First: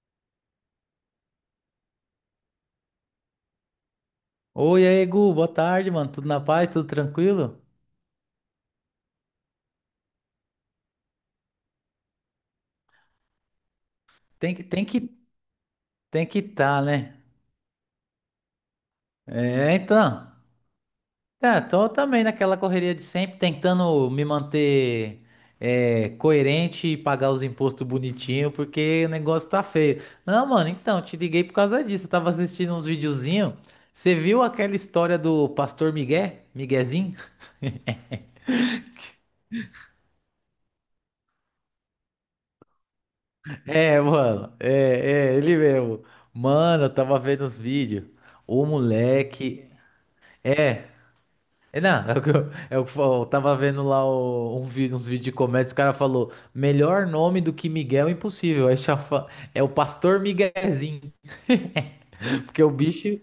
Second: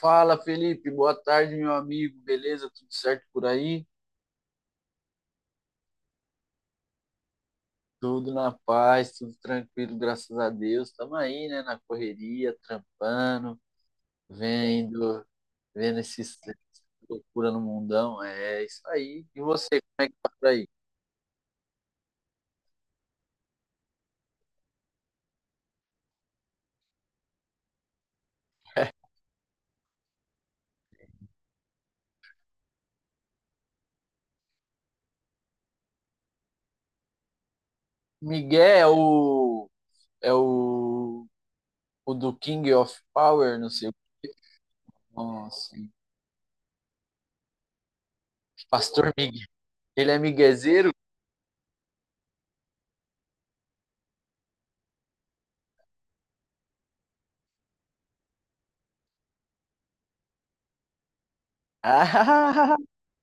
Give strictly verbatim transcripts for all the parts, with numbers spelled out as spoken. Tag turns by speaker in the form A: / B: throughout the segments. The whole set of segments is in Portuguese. A: Fala, Felipe. Boa tarde, meu amigo. Beleza? Tudo certo por aí?
B: Oi, aí, Gu, boa tarde, mano. Tudo na paz, tudo tranquilo?
A: Tudo na paz, tudo tranquilo, graças a Deus. Estamos aí, né, na correria, trampando,
B: Tem que, tem que,
A: vendo, vendo
B: Tem
A: esses
B: que tá,
A: essa
B: né?
A: loucura no mundão. É isso aí. E
B: É,
A: você, como é que
B: então.
A: tá por aí?
B: É, tô também naquela correria de sempre, tentando me manter é, coerente e pagar os impostos bonitinho, porque o negócio tá feio. Não, mano, então, te liguei por causa disso. Eu tava assistindo uns videozinhos. Você viu aquela história do Pastor Miguel? Miguezinho?
A: Miguel é o, é o, o do King of Power, não sei
B: É, mano, é, é,
A: como
B: ele
A: assim.
B: mesmo. Mano, eu tava vendo os vídeos. O
A: Pastor Miguel.
B: moleque.
A: Ele é
B: É.
A: miguezeiro?
B: É, não, é o que eu, é o que eu, eu tava vendo lá o- um vídeo, uns vídeos de comédia, o cara falou, melhor nome do que Miguel é impossível, aí já fa- é o Pastor Miguezinho, porque o bicho,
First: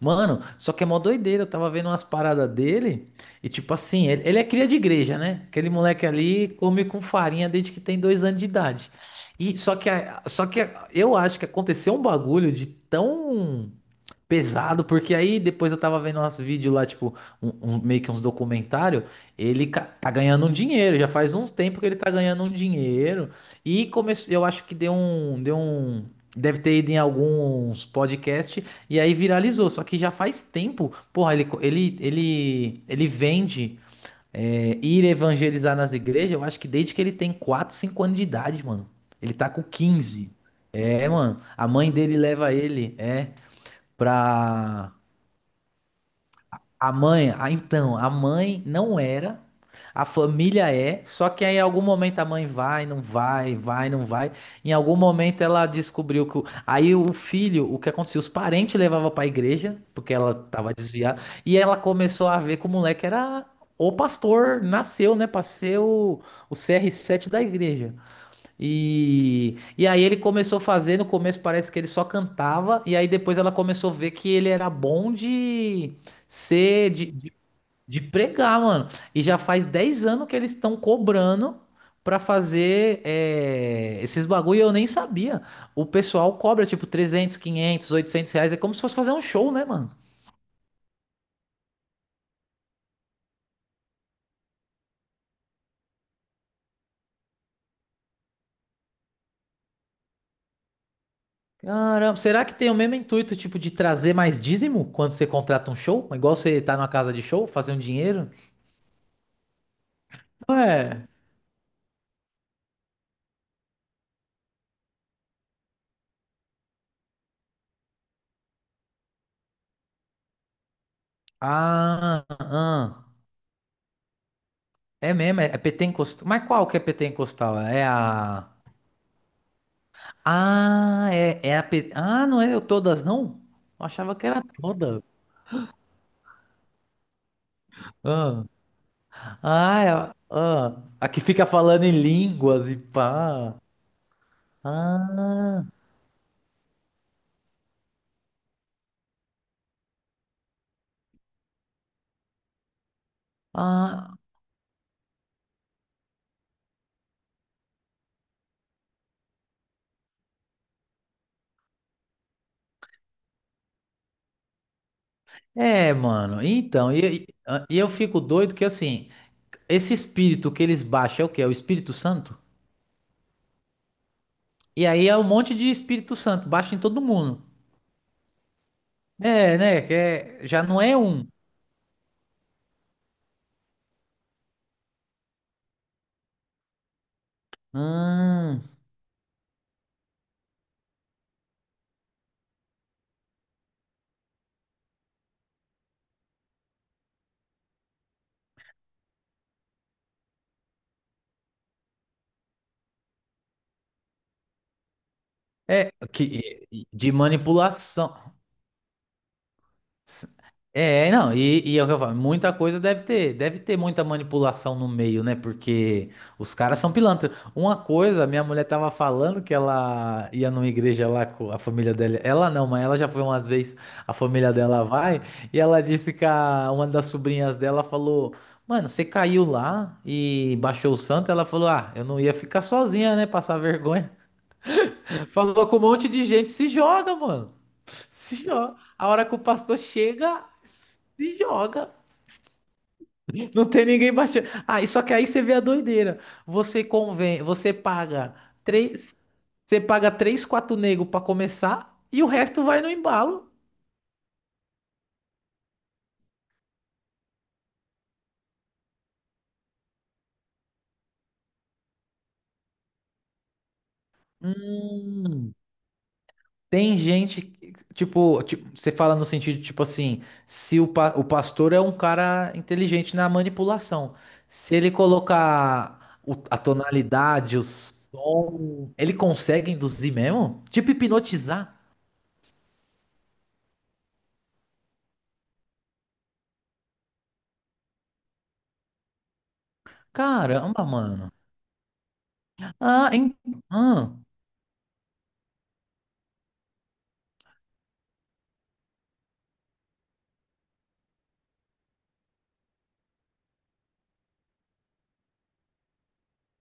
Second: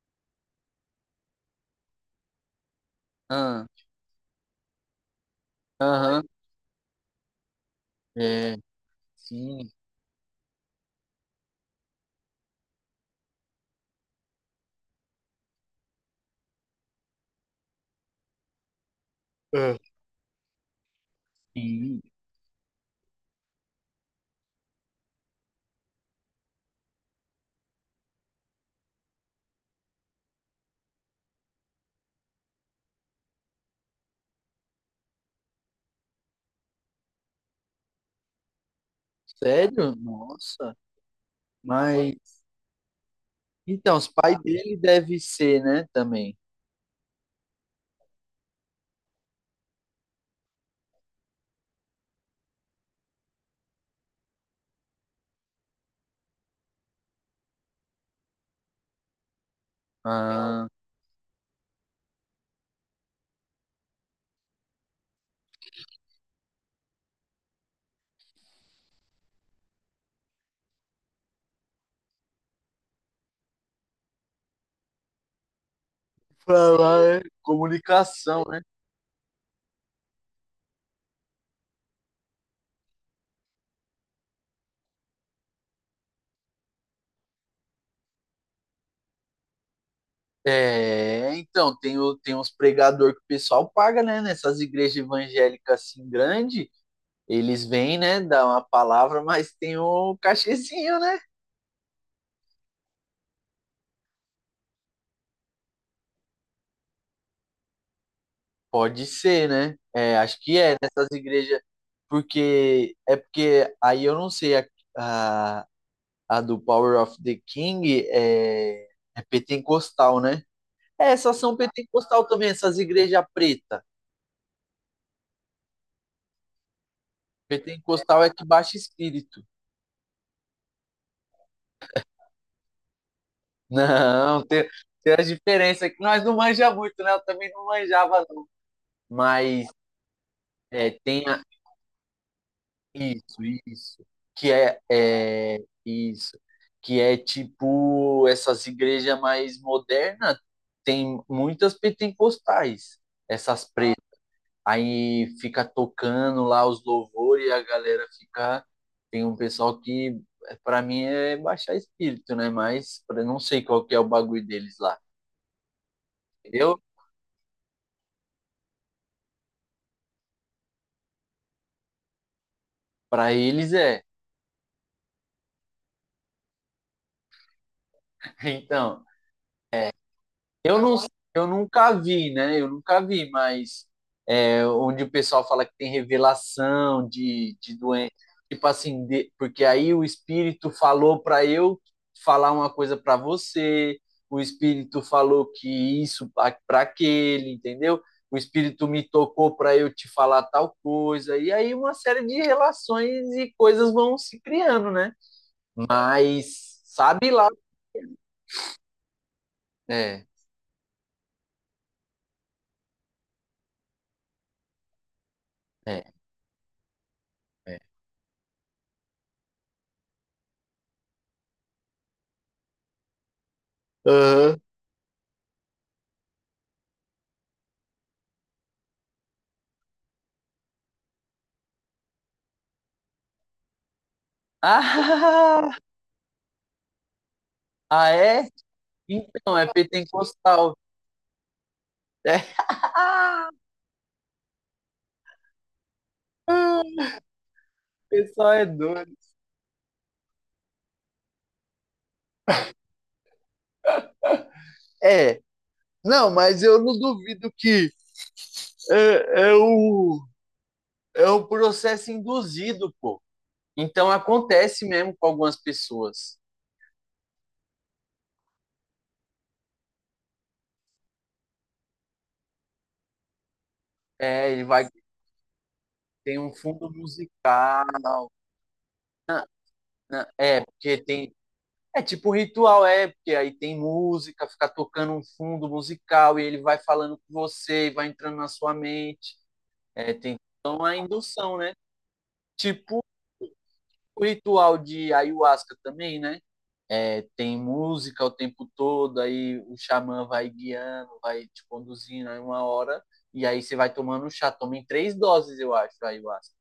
B: mano, só que é mó doideira, eu tava vendo umas paradas dele, e
A: Ah,
B: tipo assim, ele, ele é cria de igreja, né? Aquele moleque
A: aham.
B: ali come com farinha desde que tem dois anos de
A: É,
B: idade, e
A: sim.
B: só que, a- só que a- eu acho que aconteceu um bagulho de tão pesado, porque aí depois eu tava vendo uns vídeos lá, tipo, um, um- meio que uns documentários, ele
A: É.
B: ca- tá ganhando um dinheiro, já faz uns tempos que ele
A: Sim.
B: tá ganhando um dinheiro, e começou, eu acho que deu um, deu um, deve ter ido em alguns podcasts, e aí viralizou, só que já faz tempo, porra, ele, co- ele, ele, ele vende, é, ir evangelizar nas igrejas, eu acho que desde que ele tem quatro, cinco anos de idade, mano, ele tá com
A: Sério?
B: quinze.
A: Nossa.
B: É, mano, a mãe
A: Mas
B: dele leva ele, é.
A: então, os pais dele
B: Pra
A: devem ser, né, também.
B: a mãe, ah, então, a mãe não era, a família é, só que aí em algum momento a mãe vai, não vai, vai, não vai. Em algum momento ela descobriu que o- aí o filho, o que acontecia? Os parentes levavam pra igreja, porque ela
A: Ah,
B: tava desviada, e ela começou a ver que o moleque era o pastor, nasceu, né, pra ser o, o C R sete da igreja. E, e aí ele começou a fazer, no começo parece que ele só cantava, e aí depois ela começou a ver que ele era bom de ser, de,
A: falar é
B: de, de
A: comunicação, né?
B: pregar, mano. E já faz dez anos que eles estão cobrando pra fazer é, esses bagulho, e eu nem sabia. O pessoal cobra tipo trezentos quinhentos oitocentos reais, é como se fosse fazer um show, né, mano?
A: É, então, tem, o, tem uns pregador que o pessoal paga, né, nessas igrejas evangélicas assim grande, eles vêm, né, dar uma palavra, mas tem o cachezinho, né?
B: Caramba, será que tem o mesmo intuito, tipo, de trazer mais dízimo quando você contrata um show? Igual você tá numa casa de show, fazer um dinheiro?
A: Pode ser, né? É, acho que é
B: Ué.
A: nessas igrejas, porque é porque aí eu não sei a- a do Power of the King é, é pentecostal, né? É, essas são pentecostal
B: Ah,
A: também, essas
B: ah.
A: igrejas preta.
B: É mesmo, é, é P T encostal. Mas qual que é P T encostal? É
A: Pentecostal é que
B: a.
A: baixa espírito.
B: Ah, é, é a. P- Ah, não é eu todas, não? Eu achava que era
A: Não, tem,
B: toda.
A: tem a diferença que nós não manja muito, né? Eu também não manjava,
B: Ah,
A: não. Mas
B: ah, é a ah.
A: é,
B: A que
A: tem a-
B: fica falando em línguas e
A: isso,
B: pá.
A: isso, que é, é
B: Ah,
A: isso, que é tipo essas igrejas mais modernas tem muitas pentecostais, essas.
B: ah.
A: Aí fica tocando lá os louvores e a galera fica. Tem um pessoal que, para mim, é baixar espírito, né? Mas pra- não sei qual que é o bagulho deles lá,
B: É, mano.
A: entendeu?
B: Então, e, e ah, e eu fico doido que assim, esse espírito que eles baixam é o quê? É o Espírito Santo?
A: Para eles é.
B: E aí é um monte de Espírito Santo, baixa em todo mundo.
A: Então,
B: É, né? Que é- já
A: eu
B: não
A: não,
B: é um.
A: eu nunca vi, né? Eu nunca vi, mas onde o pessoal fala que tem revelação de, de doença.
B: Hum,
A: Tipo assim, de, porque aí o espírito falou para eu falar uma coisa para você, o espírito falou que isso para aquele, entendeu? O espírito me tocou para eu te falar tal coisa. E aí uma série de relações e coisas vão se criando, né?
B: é que
A: Mas
B: de
A: sabe lá.
B: manipulação.
A: É,
B: É, não, e, e é o que eu falo, muita coisa deve ter, deve ter muita manipulação no meio, né?
A: é,
B: Porque os caras são pilantras. Uma
A: é.
B: coisa, minha mulher tava falando que ela ia numa igreja lá com a família dela. Ela não, mas ela já foi umas vezes, a família dela vai, e ela disse que a- uma das sobrinhas dela falou: Mano, você caiu lá e baixou o santo? Ela falou: Ah, eu não ia ficar sozinha, né? Passar vergonha. Falou
A: Aham.
B: com
A: Ah,
B: um monte de gente, se joga, mano.
A: ah
B: Se
A: é?
B: joga. A hora que o
A: Então, é
B: pastor chega,
A: pentecostal.
B: se joga.
A: É. Ah.
B: Não tem ninguém baixando. Ah, e só que aí você vê a doideira. Você
A: O
B: convém, você paga
A: pessoal é doido.
B: três, Você paga três, quatro nego pra começar e o resto vai no embalo.
A: É, não, mas eu não duvido que é, é, o, é o processo induzido, pô. Então acontece mesmo com
B: Hum.
A: algumas pessoas.
B: Tem gente, que- tipo, ti- você fala no sentido, tipo assim, se o, pa- o pastor é um cara inteligente na manipulação,
A: É, ele
B: se
A: vai
B: ele colocar o-
A: tem um
B: a
A: fundo
B: tonalidade, o
A: musical,
B: som, ele consegue induzir
A: né? É,
B: mesmo? Tipo
A: porque tem.
B: hipnotizar?
A: É tipo um ritual, é, porque aí tem música, fica tocando um fundo musical e ele vai falando com você e vai entrando na sua mente. É, tem então
B: Caramba,
A: a
B: mano.
A: indução, né? Tipo
B: Ah, em ah,
A: o ritual de ayahuasca também, né? É, tem música o tempo todo, aí o xamã vai guiando, vai te conduzindo aí uma hora, e aí você vai tomando um chá, toma em três doses, eu acho, aí ayahuasca.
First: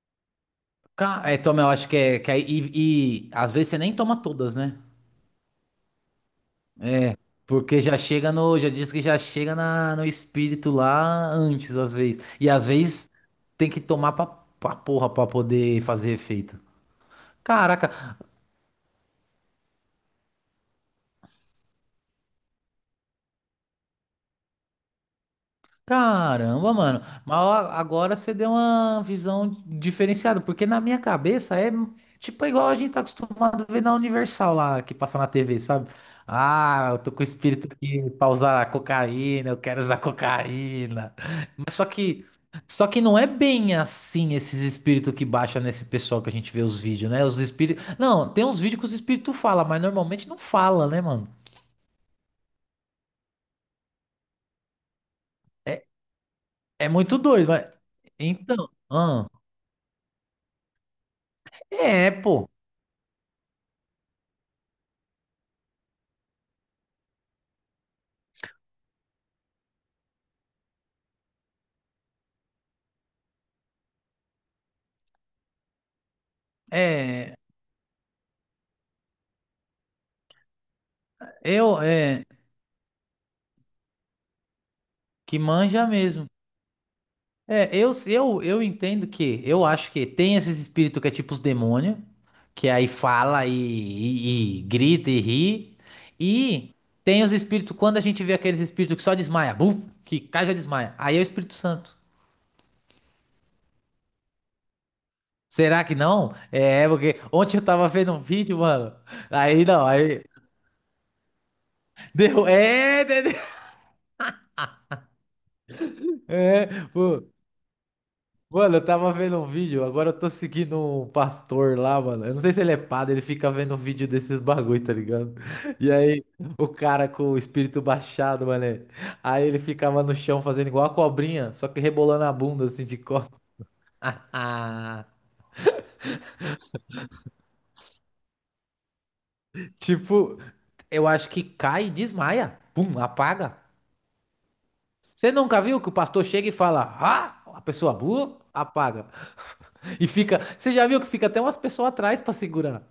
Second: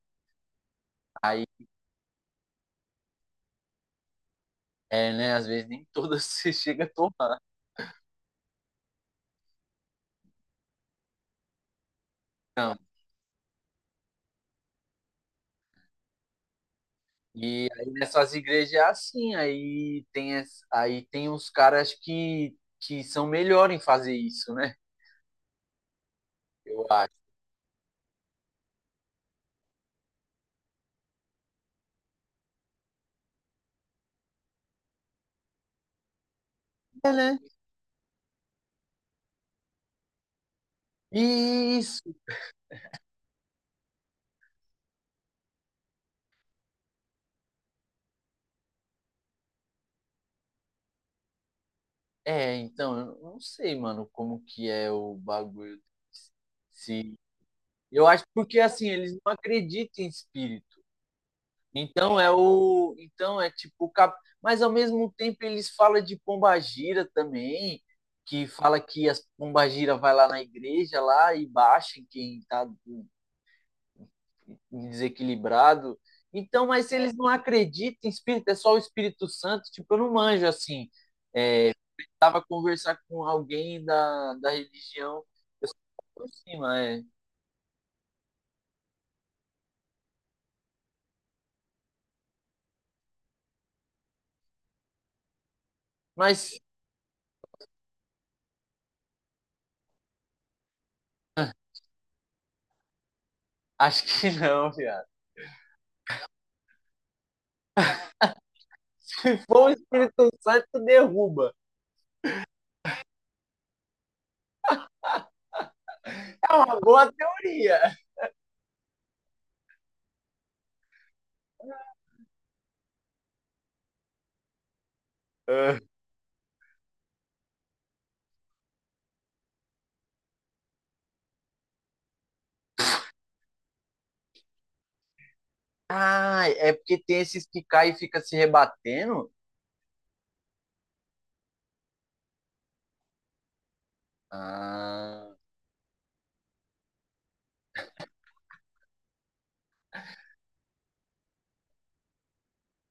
B: ca- é,
A: Aí,
B: toma, eu acho que é, que é- e, e às vezes você nem toma todas, né?
A: é, né, às vezes nem todas você chega a tomar.
B: Porque já chega no, já diz que já chega na, no espírito lá antes, às vezes. E às
A: Não.
B: vezes tem que tomar pra, pra porra pra poder fazer efeito.
A: E aí
B: Caraca,
A: nessas igrejas é assim, aí tem, as- aí tem uns caras que, que são melhores em fazer isso, né?
B: caramba,
A: Eu
B: mano.
A: acho.
B: Mas ó, agora você deu uma visão diferenciada, porque na minha cabeça é tipo igual a gente tá acostumado a ver na Universal lá, que passa na T V, sabe? Ah, eu
A: É,
B: tô com o
A: né?
B: espírito aqui pra usar cocaína, eu quero usar cocaína. Mas só
A: Isso.
B: que, só que não é bem assim esses espíritos que baixa nesse pessoal que a gente vê os vídeos, né? Os espíritos. Não, tem uns vídeos que os espíritos falam, mas normalmente não fala, né, mano?
A: É, então, eu não sei, mano, como que é o bagulho.
B: É é
A: Se
B: muito doido, mas.
A: Eu acho porque
B: Então,
A: assim, eles
B: ah,
A: não acreditam em espírito.
B: é,
A: Então é
B: pô.
A: o, então é tipo, cap- mas ao mesmo tempo eles falam de pombagira também, que fala que as pombagira vai lá na igreja lá e baixa em quem está desequilibrado. Então, mas se eles não
B: É,
A: acreditam em espírito, é só o Espírito Santo, tipo, eu não manjo assim.
B: eu, é,
A: Tava a conversar com alguém da, da religião,
B: que
A: eu só
B: manja mesmo.
A: falo por cima, é.
B: É, eu, eu, eu entendo que, eu acho que tem esses espíritos que é tipo os demônios, que aí fala e, e- e grita e ri,
A: Mas
B: e tem os espíritos, quando a gente vê aqueles espíritos que só desmaia, buf, que cai e já desmaia, aí é o Espírito Santo.
A: acho que não, viado.
B: Será que não? É, porque ontem eu tava vendo um vídeo, mano, aí
A: Bom, o
B: não, aí,
A: Espírito Santo derruba.
B: deu, é,
A: É
B: é,
A: uma boa teoria.
B: mano, eu tava vendo um vídeo, agora eu tô seguindo um pastor lá, mano. Eu não sei se ele é padre, ele fica vendo um vídeo desses bagulho, tá ligado?
A: É.
B: E aí, o cara com o espírito baixado, mano. É. Aí ele ficava no chão fazendo igual a cobrinha, só que rebolando a bunda assim de costas.
A: Ah, é porque tem esses que caem e fica se rebatendo?
B: Tipo, eu acho que cai e desmaia. Pum, apaga.
A: Ah.
B: Você nunca viu que o pastor chega e fala, ah, a pessoa burra, apaga. E fica, você já viu que fica até umas pessoas atrás pra segurar.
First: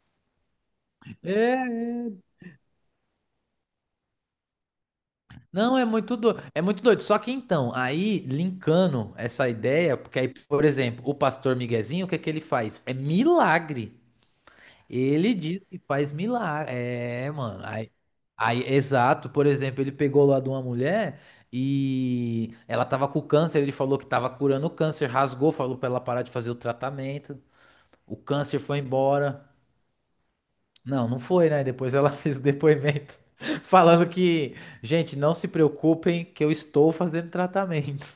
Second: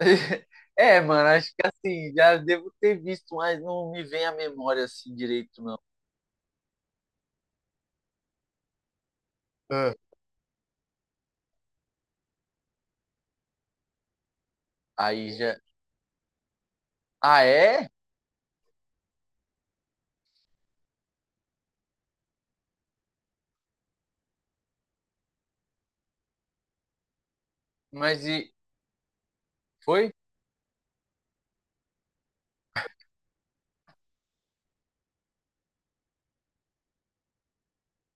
A: É, mano, acho que
B: É.
A: assim, já devo ter visto, mas não me vem à memória assim direito,
B: Não,
A: não.
B: é muito doido, é muito doido. Só que então, aí linkando essa
A: Ah.
B: ideia, porque aí, por exemplo, o pastor Miguezinho, o que é que ele faz? É milagre.
A: Aí
B: Ele
A: já.
B: diz que faz milagre. É,
A: Ah,
B: mano.
A: é?
B: Aí, aí, exato. Por exemplo, ele pegou lá de uma mulher e ela tava com câncer, ele falou que tava curando o câncer, rasgou, falou pra ela parar de fazer o tratamento. O
A: Mas e.
B: câncer foi embora.
A: Foi?
B: Não, não foi, né? Depois ela fez o depoimento falando que, gente, não se preocupem que eu estou fazendo tratamento.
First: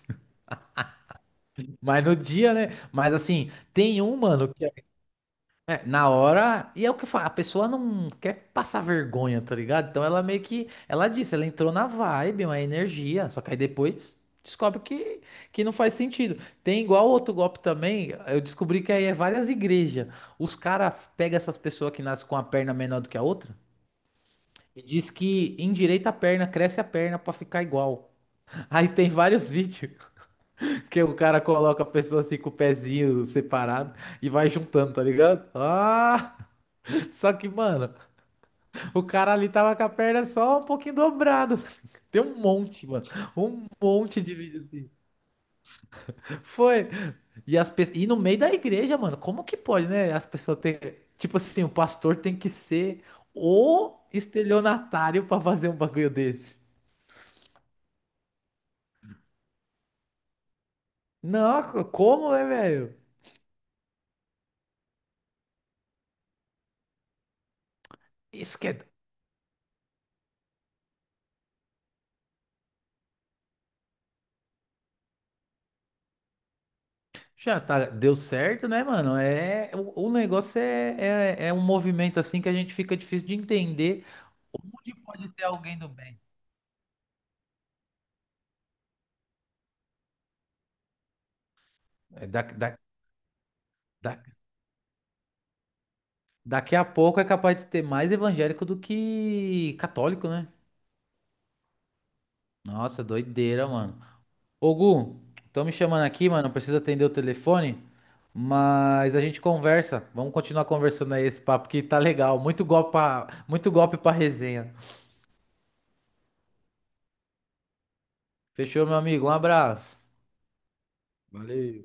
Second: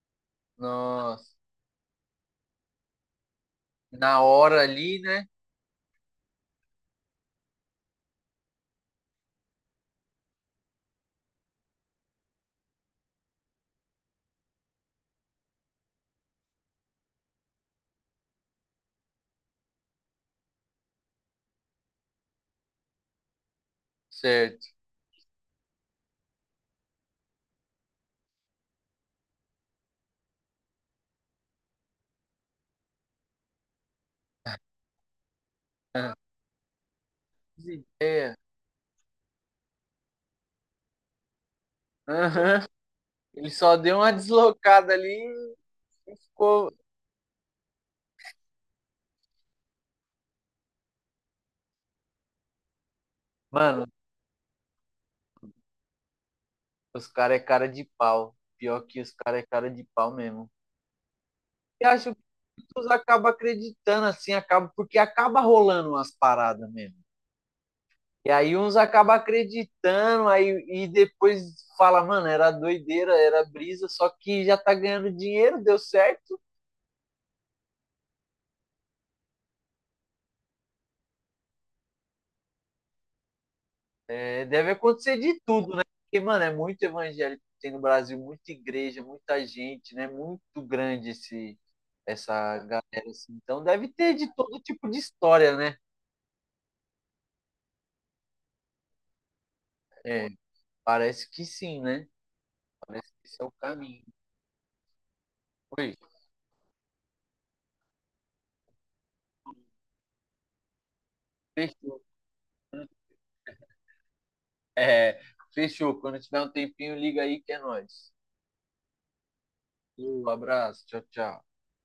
A: Nossa.
B: Mas no dia, né? Mas assim, tem um,
A: Na
B: mano,
A: hora
B: que
A: ali, né?
B: é, na hora, e é o que eu falo, a pessoa não quer passar vergonha, tá ligado? Então ela meio que, ela disse, ela entrou na vibe, uma energia, só que aí depois descobre que, que não faz sentido. Tem igual outro golpe também, eu descobri que aí é várias igrejas. Os caras pegam essas pessoas que nascem com a perna menor do que a outra.
A: Certo.
B: E diz que endireita a perna, cresce a perna pra ficar igual. Aí tem vários vídeos que o cara coloca a pessoa assim com o pezinho separado e vai juntando, tá ligado?
A: Ah,
B: Ah! Só que, mano,
A: ideia.
B: o cara ali tava com a perna só um pouquinho dobrada. Tem um
A: Aham.
B: monte, mano.
A: Ele
B: Um
A: só deu uma
B: monte de vídeo assim.
A: deslocada ali e ficou.
B: Foi. E, as pe... e no meio da igreja, mano, como que pode, né? As pessoas têm. Tipo assim, o pastor tem que ser
A: Mano,
B: o estelionatário pra fazer um bagulho desse.
A: os caras é cara de pau. Pior que os caras é cara de pau mesmo.
B: Não, co-
A: E acho que
B: como é,
A: uns
B: velho?
A: acabam acreditando, assim, acaba, porque acaba rolando umas paradas mesmo. E aí
B: Isso que
A: uns
B: é...
A: acabam acreditando, aí e depois fala, mano, era doideira, era brisa, só que já tá ganhando dinheiro, deu certo.
B: Já tá, deu certo, né, mano? É, o, o negócio é, é, é um movimento assim que a gente fica difícil de entender
A: É, deve
B: onde
A: acontecer
B: pode
A: de
B: ter
A: tudo,
B: alguém
A: né?
B: do
A: Porque,
B: bem.
A: mano, é muito evangélico tem no Brasil, muita igreja, muita gente, né? Muito grande esse,
B: É, da,
A: essa
B: da,
A: galera, assim. Então deve ter
B: da-
A: de todo tipo de história, né?
B: daqui a pouco é capaz de ter mais evangélico do que
A: É,
B: católico, né?
A: parece que sim, né?
B: Nossa,
A: Parece que esse é o
B: doideira, mano.
A: caminho.
B: Ô, Gu, estão me
A: Oi,
B: chamando aqui, mano. Precisa atender o telefone, mas a gente conversa. Vamos continuar conversando aí esse papo que tá
A: fechou.
B: legal. Muito golpe pra, muito golpe pra resenha.
A: É, fechou. Quando tiver um tempinho, liga aí que é nóis.
B: Fechou, meu amigo. Um abraço.
A: Um abraço, tchau, tchau.
B: Valeu.